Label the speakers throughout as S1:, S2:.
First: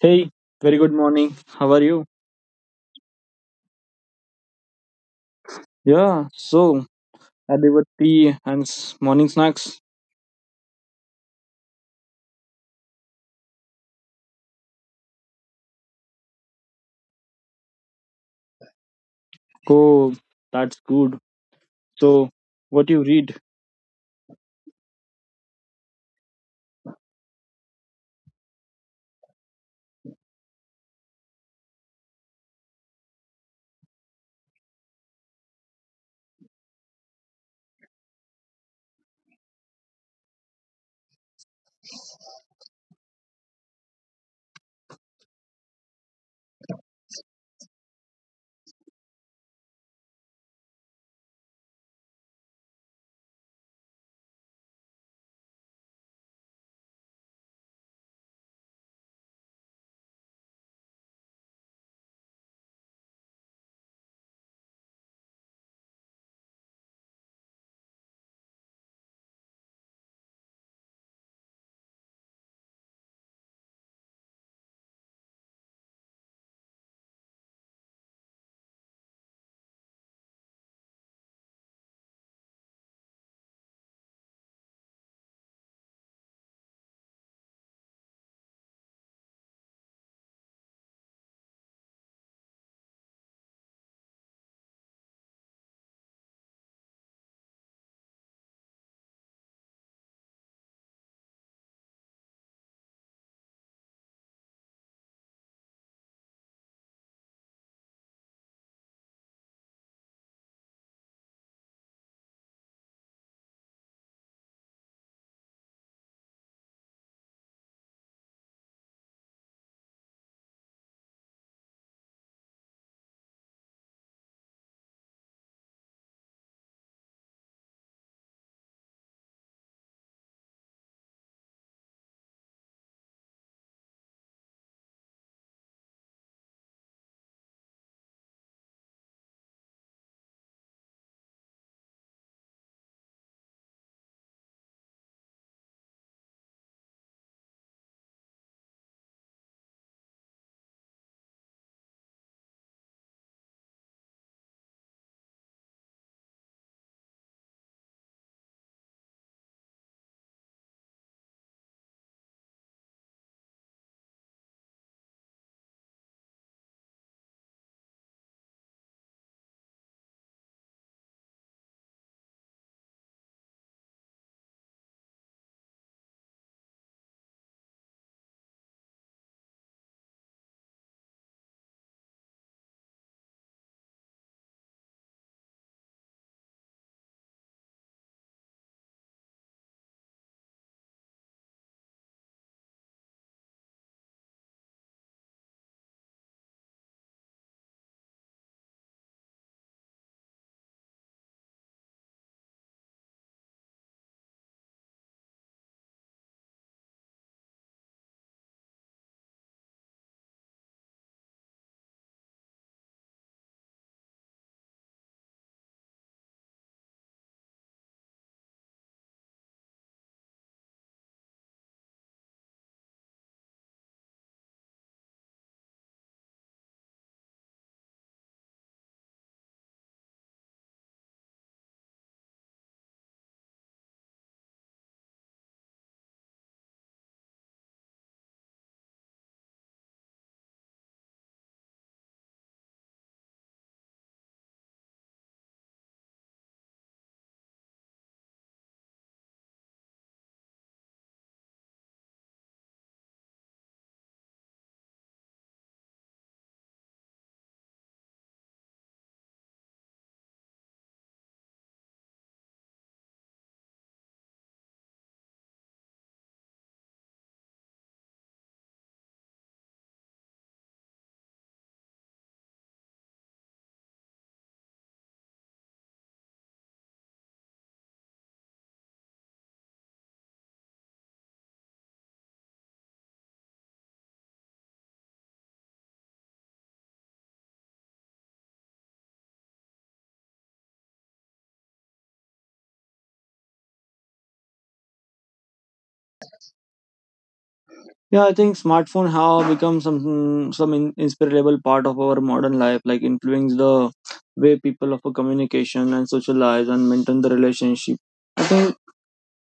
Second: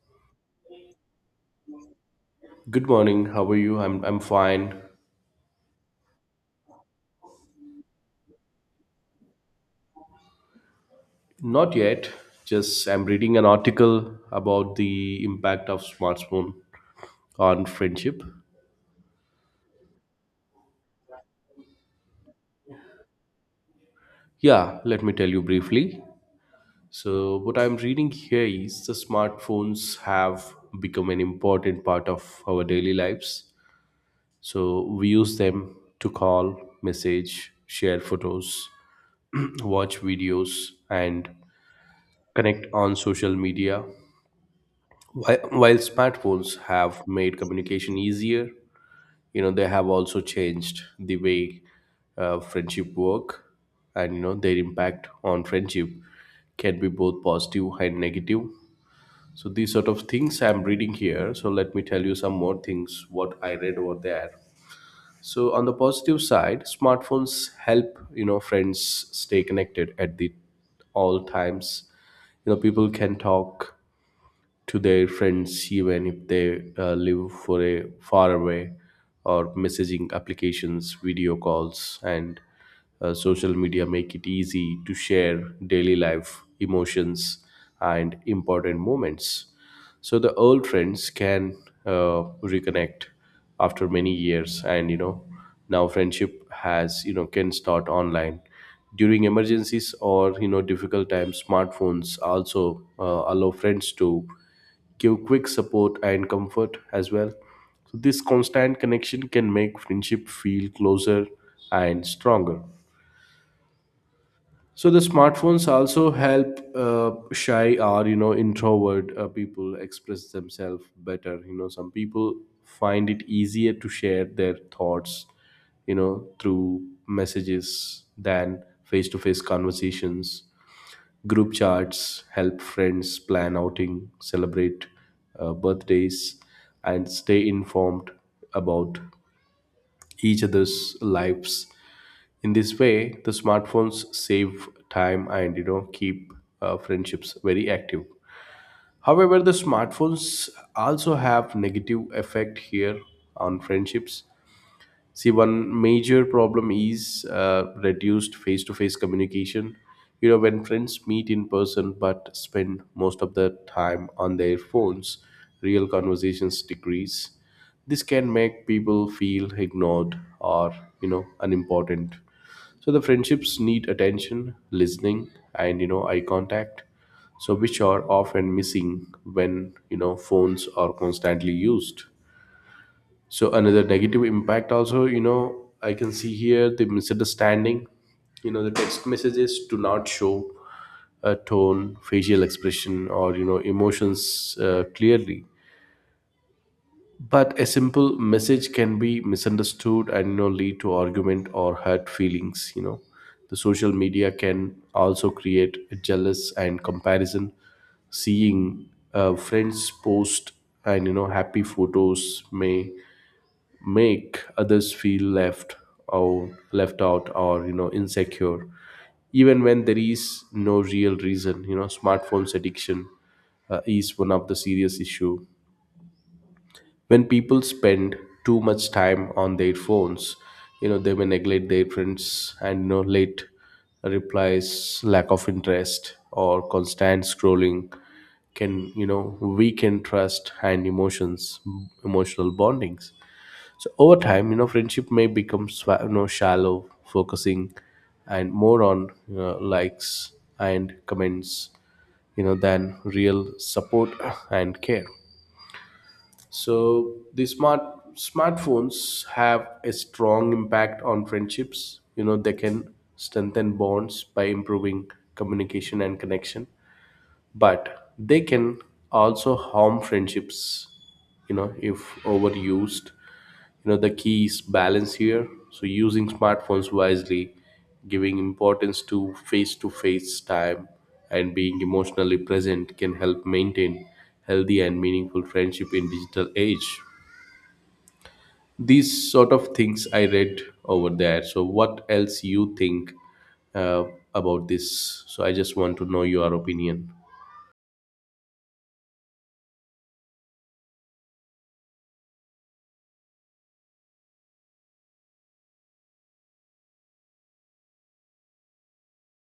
S1: Hey, very good morning. How are you?
S2: Good morning. How are you? I'm fine.
S1: Yeah, so had your tea and morning snacks.
S2: Not yet. Just I'm reading an article about the impact of smartphone on friendship.
S1: Oh, that's good. So, what you read?
S2: Yeah, let me tell you briefly. So what I'm reading here is the smartphones have become an important part of our daily lives. So we use them to call, message, share photos, watch videos and connect on social media. While smartphones have made communication easier, you know, they have also changed the way friendship work, and, you know, their impact on friendship can be both positive and negative. So these sort of things I'm reading here. So let me tell you some more things what I read over there. So on the positive side, smartphones help, you know, friends stay connected at the all times. You know, people can talk to their friends even if they live for a far away, or messaging applications, video calls, and social media make it easy to share daily life emotions and important moments. So the old friends can uh, reconnect after many years, and you know, now friendship has, you know, can start online. During emergencies or, you know, difficult times, smartphones also allow friends to give quick support and comfort as well. So this constant connection can make friendship feel closer and stronger. So the smartphones also help shy or, you know, introvert people express themselves better. You know, some people find it easier to share their thoughts, you know, through messages than face-to-face conversations. Group chats help friends plan outing, celebrate birthdays, and stay informed about each other's lives. In this way, the smartphones save time and, you know, keep friendships very active. However, the smartphones also have negative effect here on friendships. See, one major problem is reduced face-to-face communication. You know, when friends meet in person but spend most of their time on their phones, real conversations decrease. This can make people feel ignored or, you know, unimportant. So the friendships need attention, listening, and, you know, eye contact. So which are often missing when, you know, phones are constantly used. So another negative impact also, you know, I can see here the misunderstanding. You know, the text messages do not show a tone, facial expression, or, you know, emotions clearly. But a simple message can be misunderstood and, you know, lead to argument or hurt feelings, you know. The social media can also create jealous and comparison. Seeing friends post and, you know, happy photos may make others feel left, or left out, or, you know, insecure even when there is no real reason. You know, smartphones addiction is one of the serious issue. When people spend too much time on their phones, you know, they may neglect their friends and, you know, late replies, lack of interest, or constant scrolling can, you know, weaken trust and emotions, emotional bondings. So over time, you know, friendship may become you know, shallow, focusing and more on, you know, likes and comments, you know, than real support and care. So the smartphones have a strong impact on friendships. You know, they can strengthen bonds by improving communication and connection, but they can also harm friendships, you know, if overused. You know, the key is balance here. So using smartphones wisely, giving importance to face time, and being emotionally present can help maintain healthy and meaningful friendship in digital age. These sort of things I read over there. So what else you think uh, about this? So I just want to know your opinion.
S1: Yeah, I think smartphone have become some inseparable part of our modern life, like influence the way people of a communication and socialize and maintain the relationship. I think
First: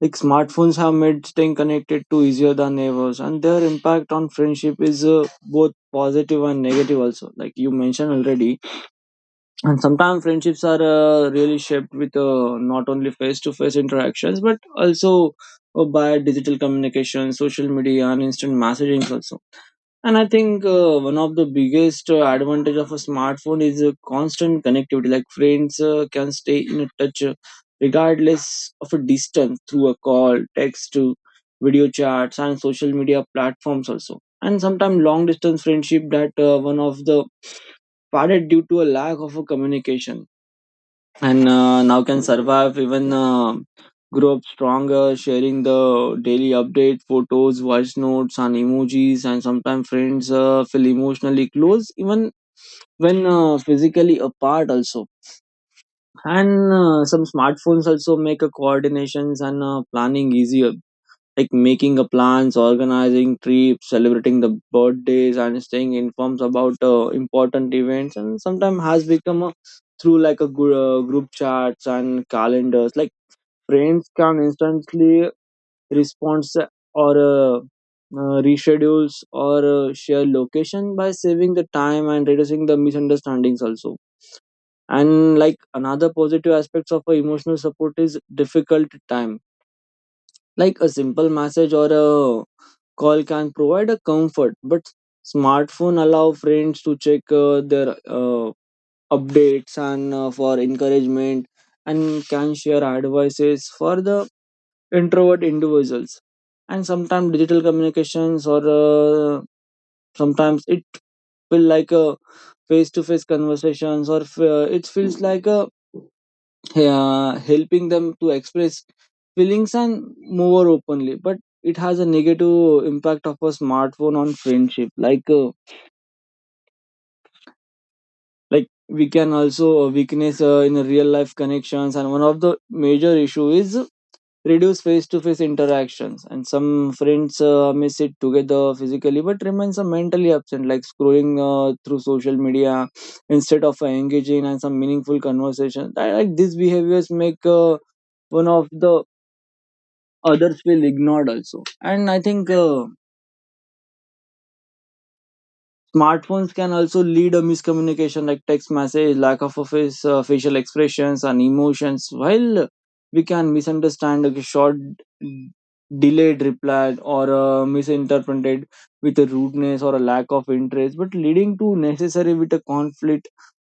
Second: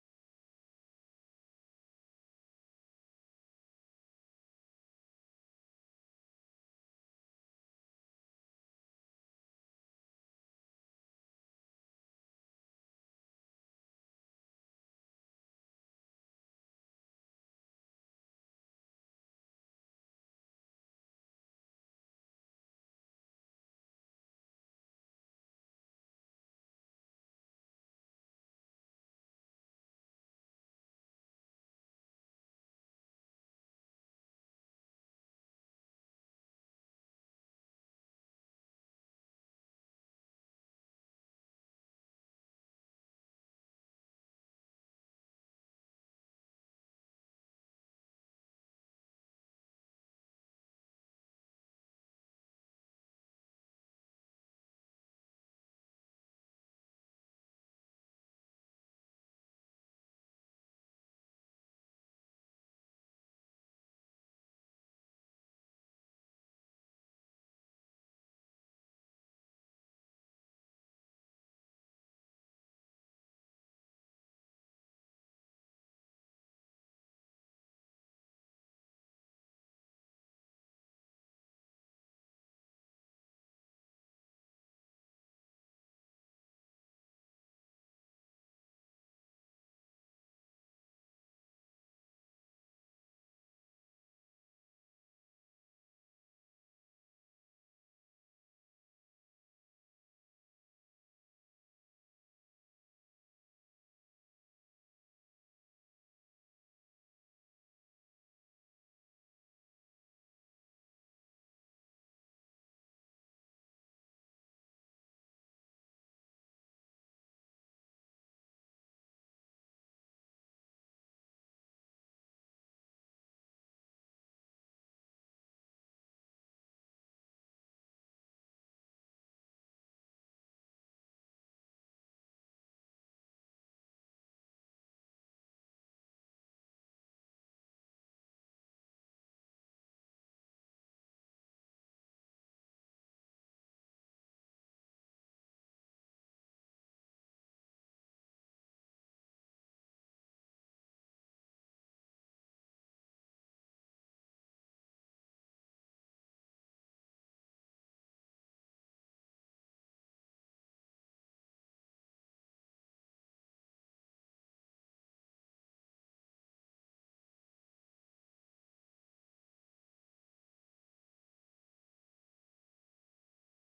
S1: like smartphones have made staying connected to easier than ever, and their impact on friendship is both positive and negative also. Like you mentioned already, and sometimes friendships are really shaped with not only face-to-face interactions but also by digital communication social media and instant messaging also. And I think one of the biggest advantage of a smartphone is constant connectivity, like friends can stay in touch, regardless of a distance through a call text, video chats and social media platforms also. And sometimes long distance friendship that one of the parted due to a lack of a communication and now can survive even grow up stronger sharing the daily update photos voice notes and emojis. And sometimes friends feel emotionally close even when physically apart also. And some smartphones also make a coordinations and planning easier, like making a plans, organizing trips, celebrating the birthdays, and staying informed about important events, and sometimes has become a, through like a group chats and calendars. Like friends can instantly respond or reschedules or share location by saving the time and reducing the misunderstandings also. And like another positive aspects of a emotional support is difficult time, like a simple message or a call can provide a comfort, but smartphone allow friends to check their updates and for encouragement and can share advices for the introvert individuals. And sometimes digital communications or sometimes it feel like a face-to-face conversations or it feels like a helping them to express feelings and more openly, but it has a negative impact of a smartphone on friendship, like we can also weakness in real life connections. And one of the major issue is reduce face to face interactions, and some friends may sit together physically but remains mentally absent, like scrolling through social media instead of engaging in some meaningful conversation I, like these behaviors make one of the others feel ignored also. And I think smartphones can also lead a miscommunication, like text message lack of a facial expressions and emotions while we can misunderstand a short delayed reply or misinterpreted with a rudeness or a lack of interest, but leading to necessary with a conflict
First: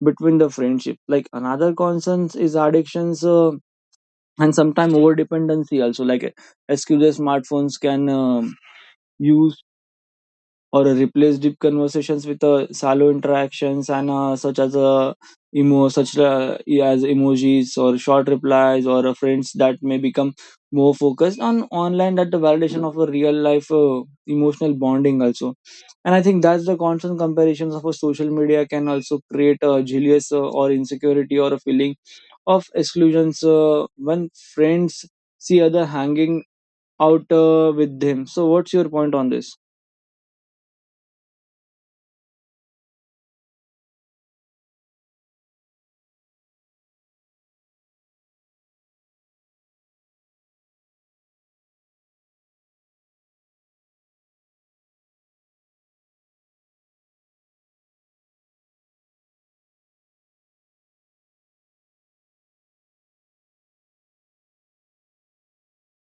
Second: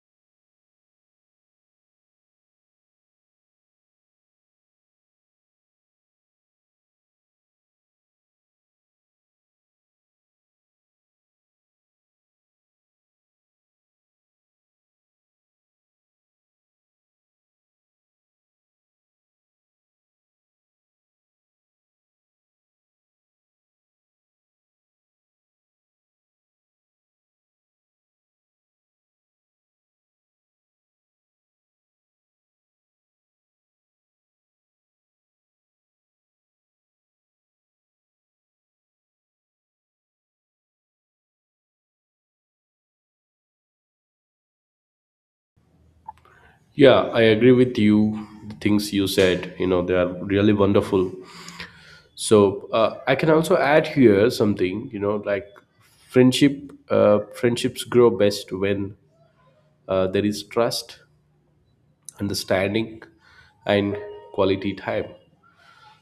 S1: between the friendship. Like another concerns is addictions, and sometimes over dependency also, like excuse smartphones can use or replace deep conversations with shallow interactions and such as emo such as emojis or short replies, or friends that may become more focused on online that the validation of a real life emotional bonding also. And I think that's the constant comparisons of a social media can also create a jealous or insecurity or a feeling of exclusions when friends see other hanging out with them. So what's your point on this?
S2: Yeah, I agree with you. The things you said, you know, they are really wonderful. So I can also add here something, you know, like friendship. Friendships grow best when there is trust, understanding, and quality time.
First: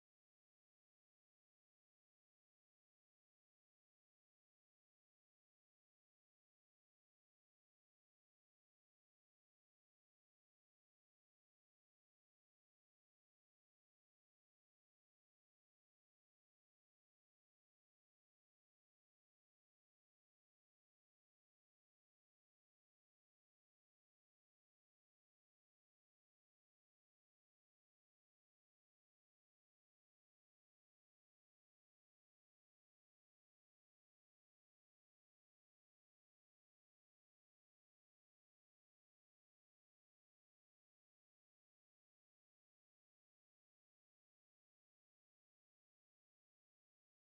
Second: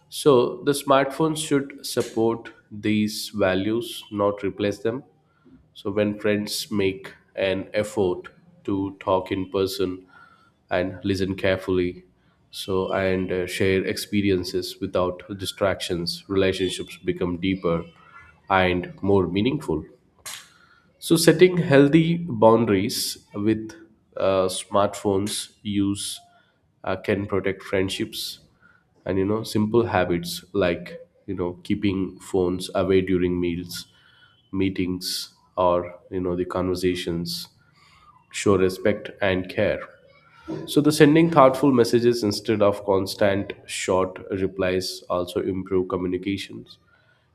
S2: So the smartphones should support these values, not replace them. So when friends make an effort to talk in person and listen carefully, so and share experiences without distractions, relationships become deeper and more meaningful. So, setting healthy boundaries with smartphones use can protect friendships, and you know, simple habits like, you know, keeping phones away during meals, meetings, or, you know, the conversations show respect and care. So the sending thoughtful messages instead of constant short replies also improve communications.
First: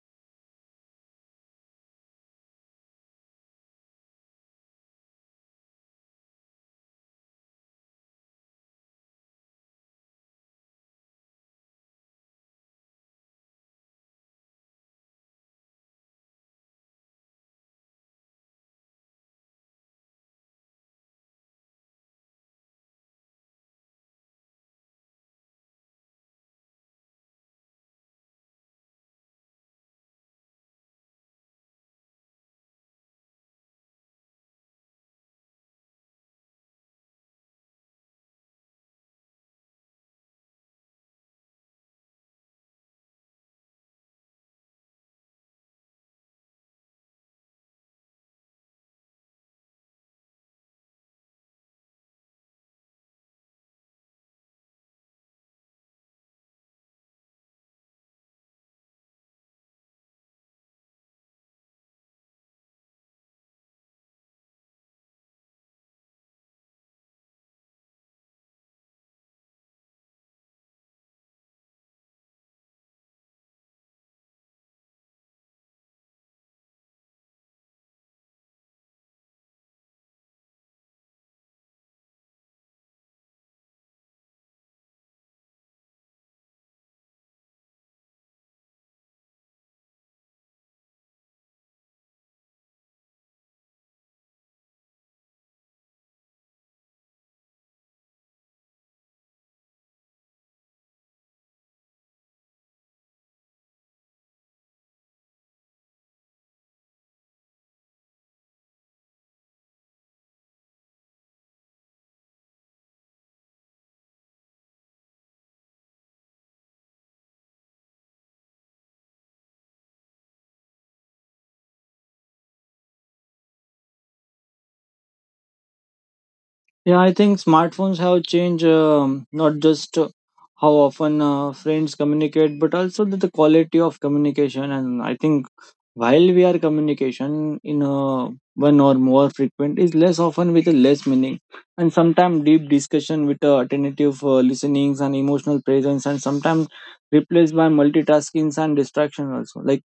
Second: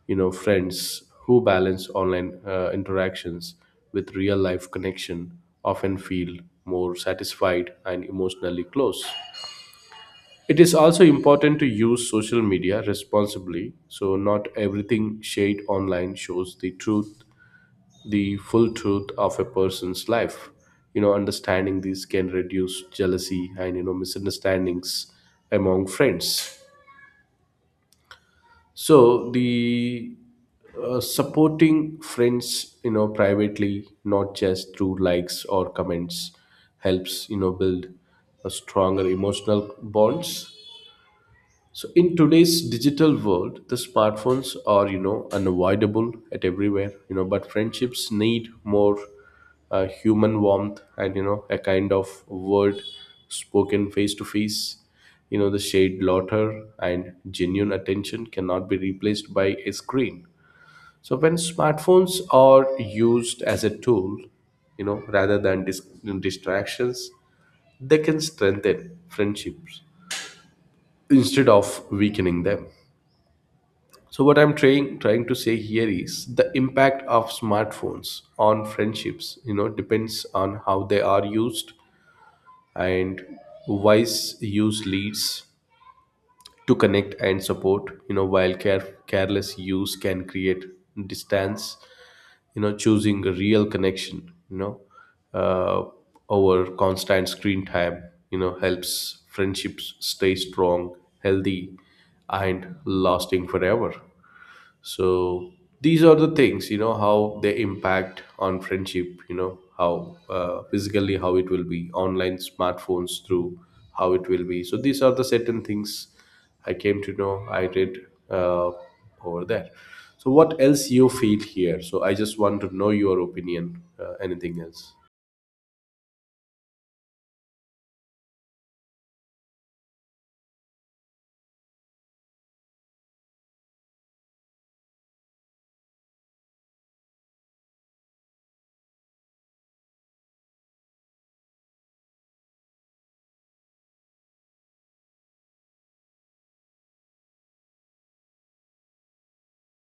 S2: You know, friends who balance online interactions with real life connection often feel more satisfied and emotionally close. It is also important to use social media responsibly, so not everything shared online shows the truth, the full truth of a person's life. You know, understanding these can reduce jealousy and, you know, misunderstandings among friends. So the supporting friends, you know, privately, not just through likes or comments, helps, you know, build a stronger emotional bonds. So in today's digital world, the smartphones are, you know, unavoidable at everywhere. You know, but friendships need more human warmth and, you know, a kind of word spoken face to face. You know, the shade laughter and genuine attention cannot be replaced by a screen. So when smartphones are used as a tool, you know, rather than distractions, they can strengthen friendships instead of weakening them. So what I'm trying to say here is the impact of smartphones on friendships, you know, depends on how they are used. And wise use leads to connect and support, you know, while careless use can create distance, you know. Choosing a real connection, you know, uh, over constant screen time, you know, helps friendships stay strong, healthy, and lasting forever. So these are the things, you know, how they impact on friendship, you know, how physically, how it will be online, smartphones through, how it will be. So these are the certain things I came to know, I read uh, over there. So what else you feel here? So I just want to know your opinion, anything else?
S1: Yeah, I think smartphones have changed not just how often friends communicate, but also the quality of communication. And I think while we are communication in one or more frequent is less often with a less meaning, and sometimes deep discussion with attentive listenings and emotional presence, and sometimes replaced by multitaskings and distraction also. Like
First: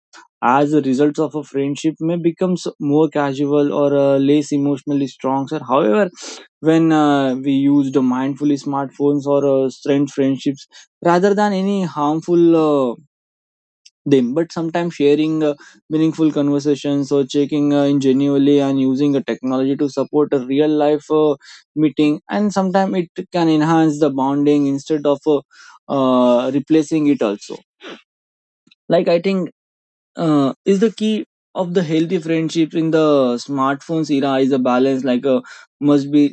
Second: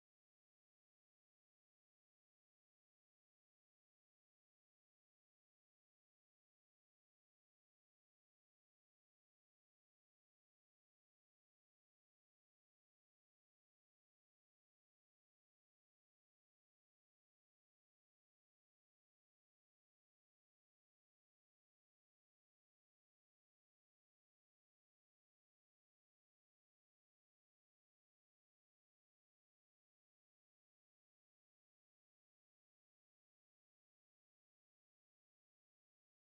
S1: as the results of a friendship may becomes more casual or less emotionally strong sir. However, when we used mindfully smartphones or strength friendships rather than any harmful them, but sometimes sharing meaningful conversations or checking in genuinely and using a technology to support a real life meeting, and sometimes it can enhance the bonding instead of replacing it also. Like I think is the key of the healthy friendships in the smartphones era is a balance, like a must be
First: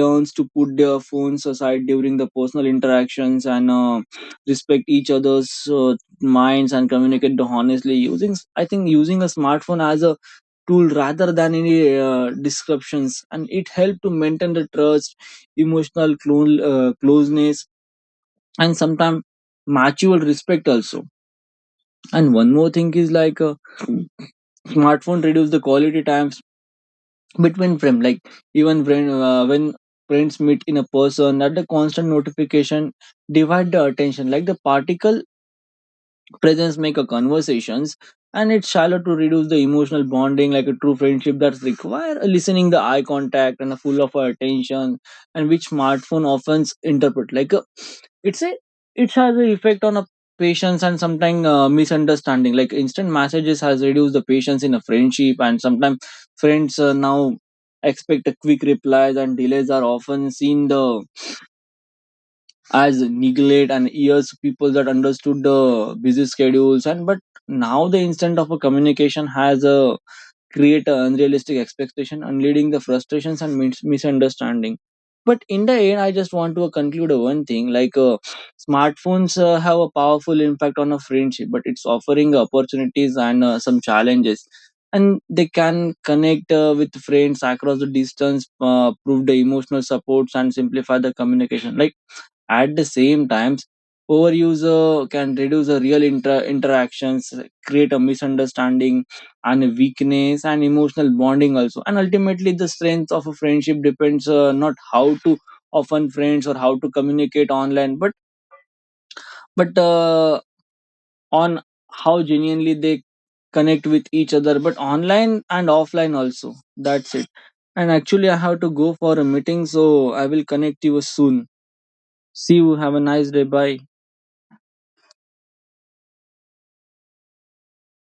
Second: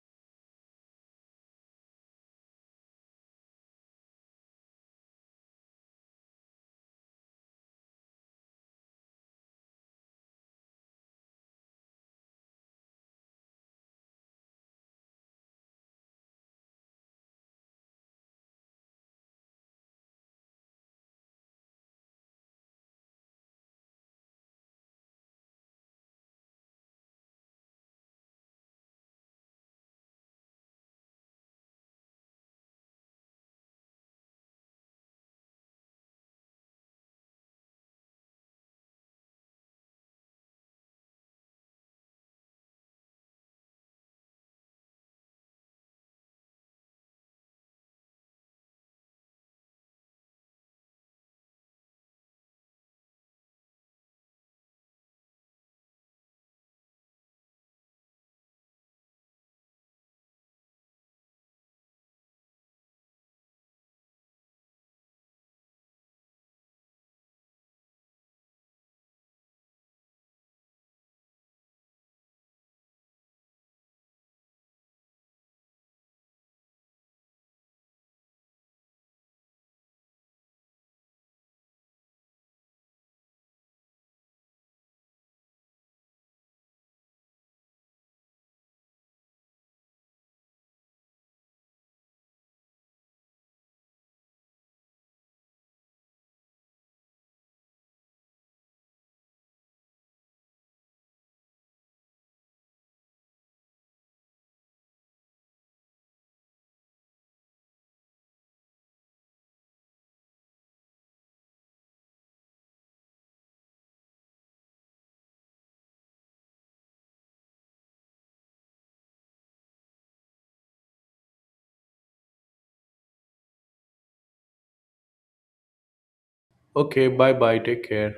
S1: learns to put their phones aside during the personal interactions and respect each other's minds and communicate the honestly using I think using a smartphone as a tool rather than any descriptions, and it helped to maintain the trust emotional closeness and sometimes mutual respect also. And one more thing is like smartphone reduce the quality times between friends. Like even when friends meet in a person, that the constant notification divide the attention. Like the particle presence make a conversations, and it's shallow to reduce the emotional bonding, like a true friendship that's require a listening the eye contact and a full of our attention, and which smartphone often interpret like a, it's a it has an effect on a patience and sometimes misunderstanding, like instant messages has reduced the patience in a friendship. And sometimes friends now expect a quick replies and delays are often seen the as neglect, and years people that understood the busy schedules and but now the instant of a communication has a create a unrealistic expectation and leading the frustrations and misunderstanding. But in the end, I just want to conclude one thing, like smartphones have a powerful impact on a friendship, but it's offering opportunities and some challenges, and they can connect with friends across the distance, prove the emotional supports and simplify the communication. Like at the same times, overuse can reduce the real interactions, create a misunderstanding and a weakness and emotional bonding also. And ultimately, the strength of a friendship depends, not how to often friends or how to communicate online, but but uh, on how genuinely they connect with each other. But online and offline also. That's it. And actually, I have to go for a meeting, so I will connect you soon. See you. Have a nice day. Bye.
S2: Okay, bye bye, take care.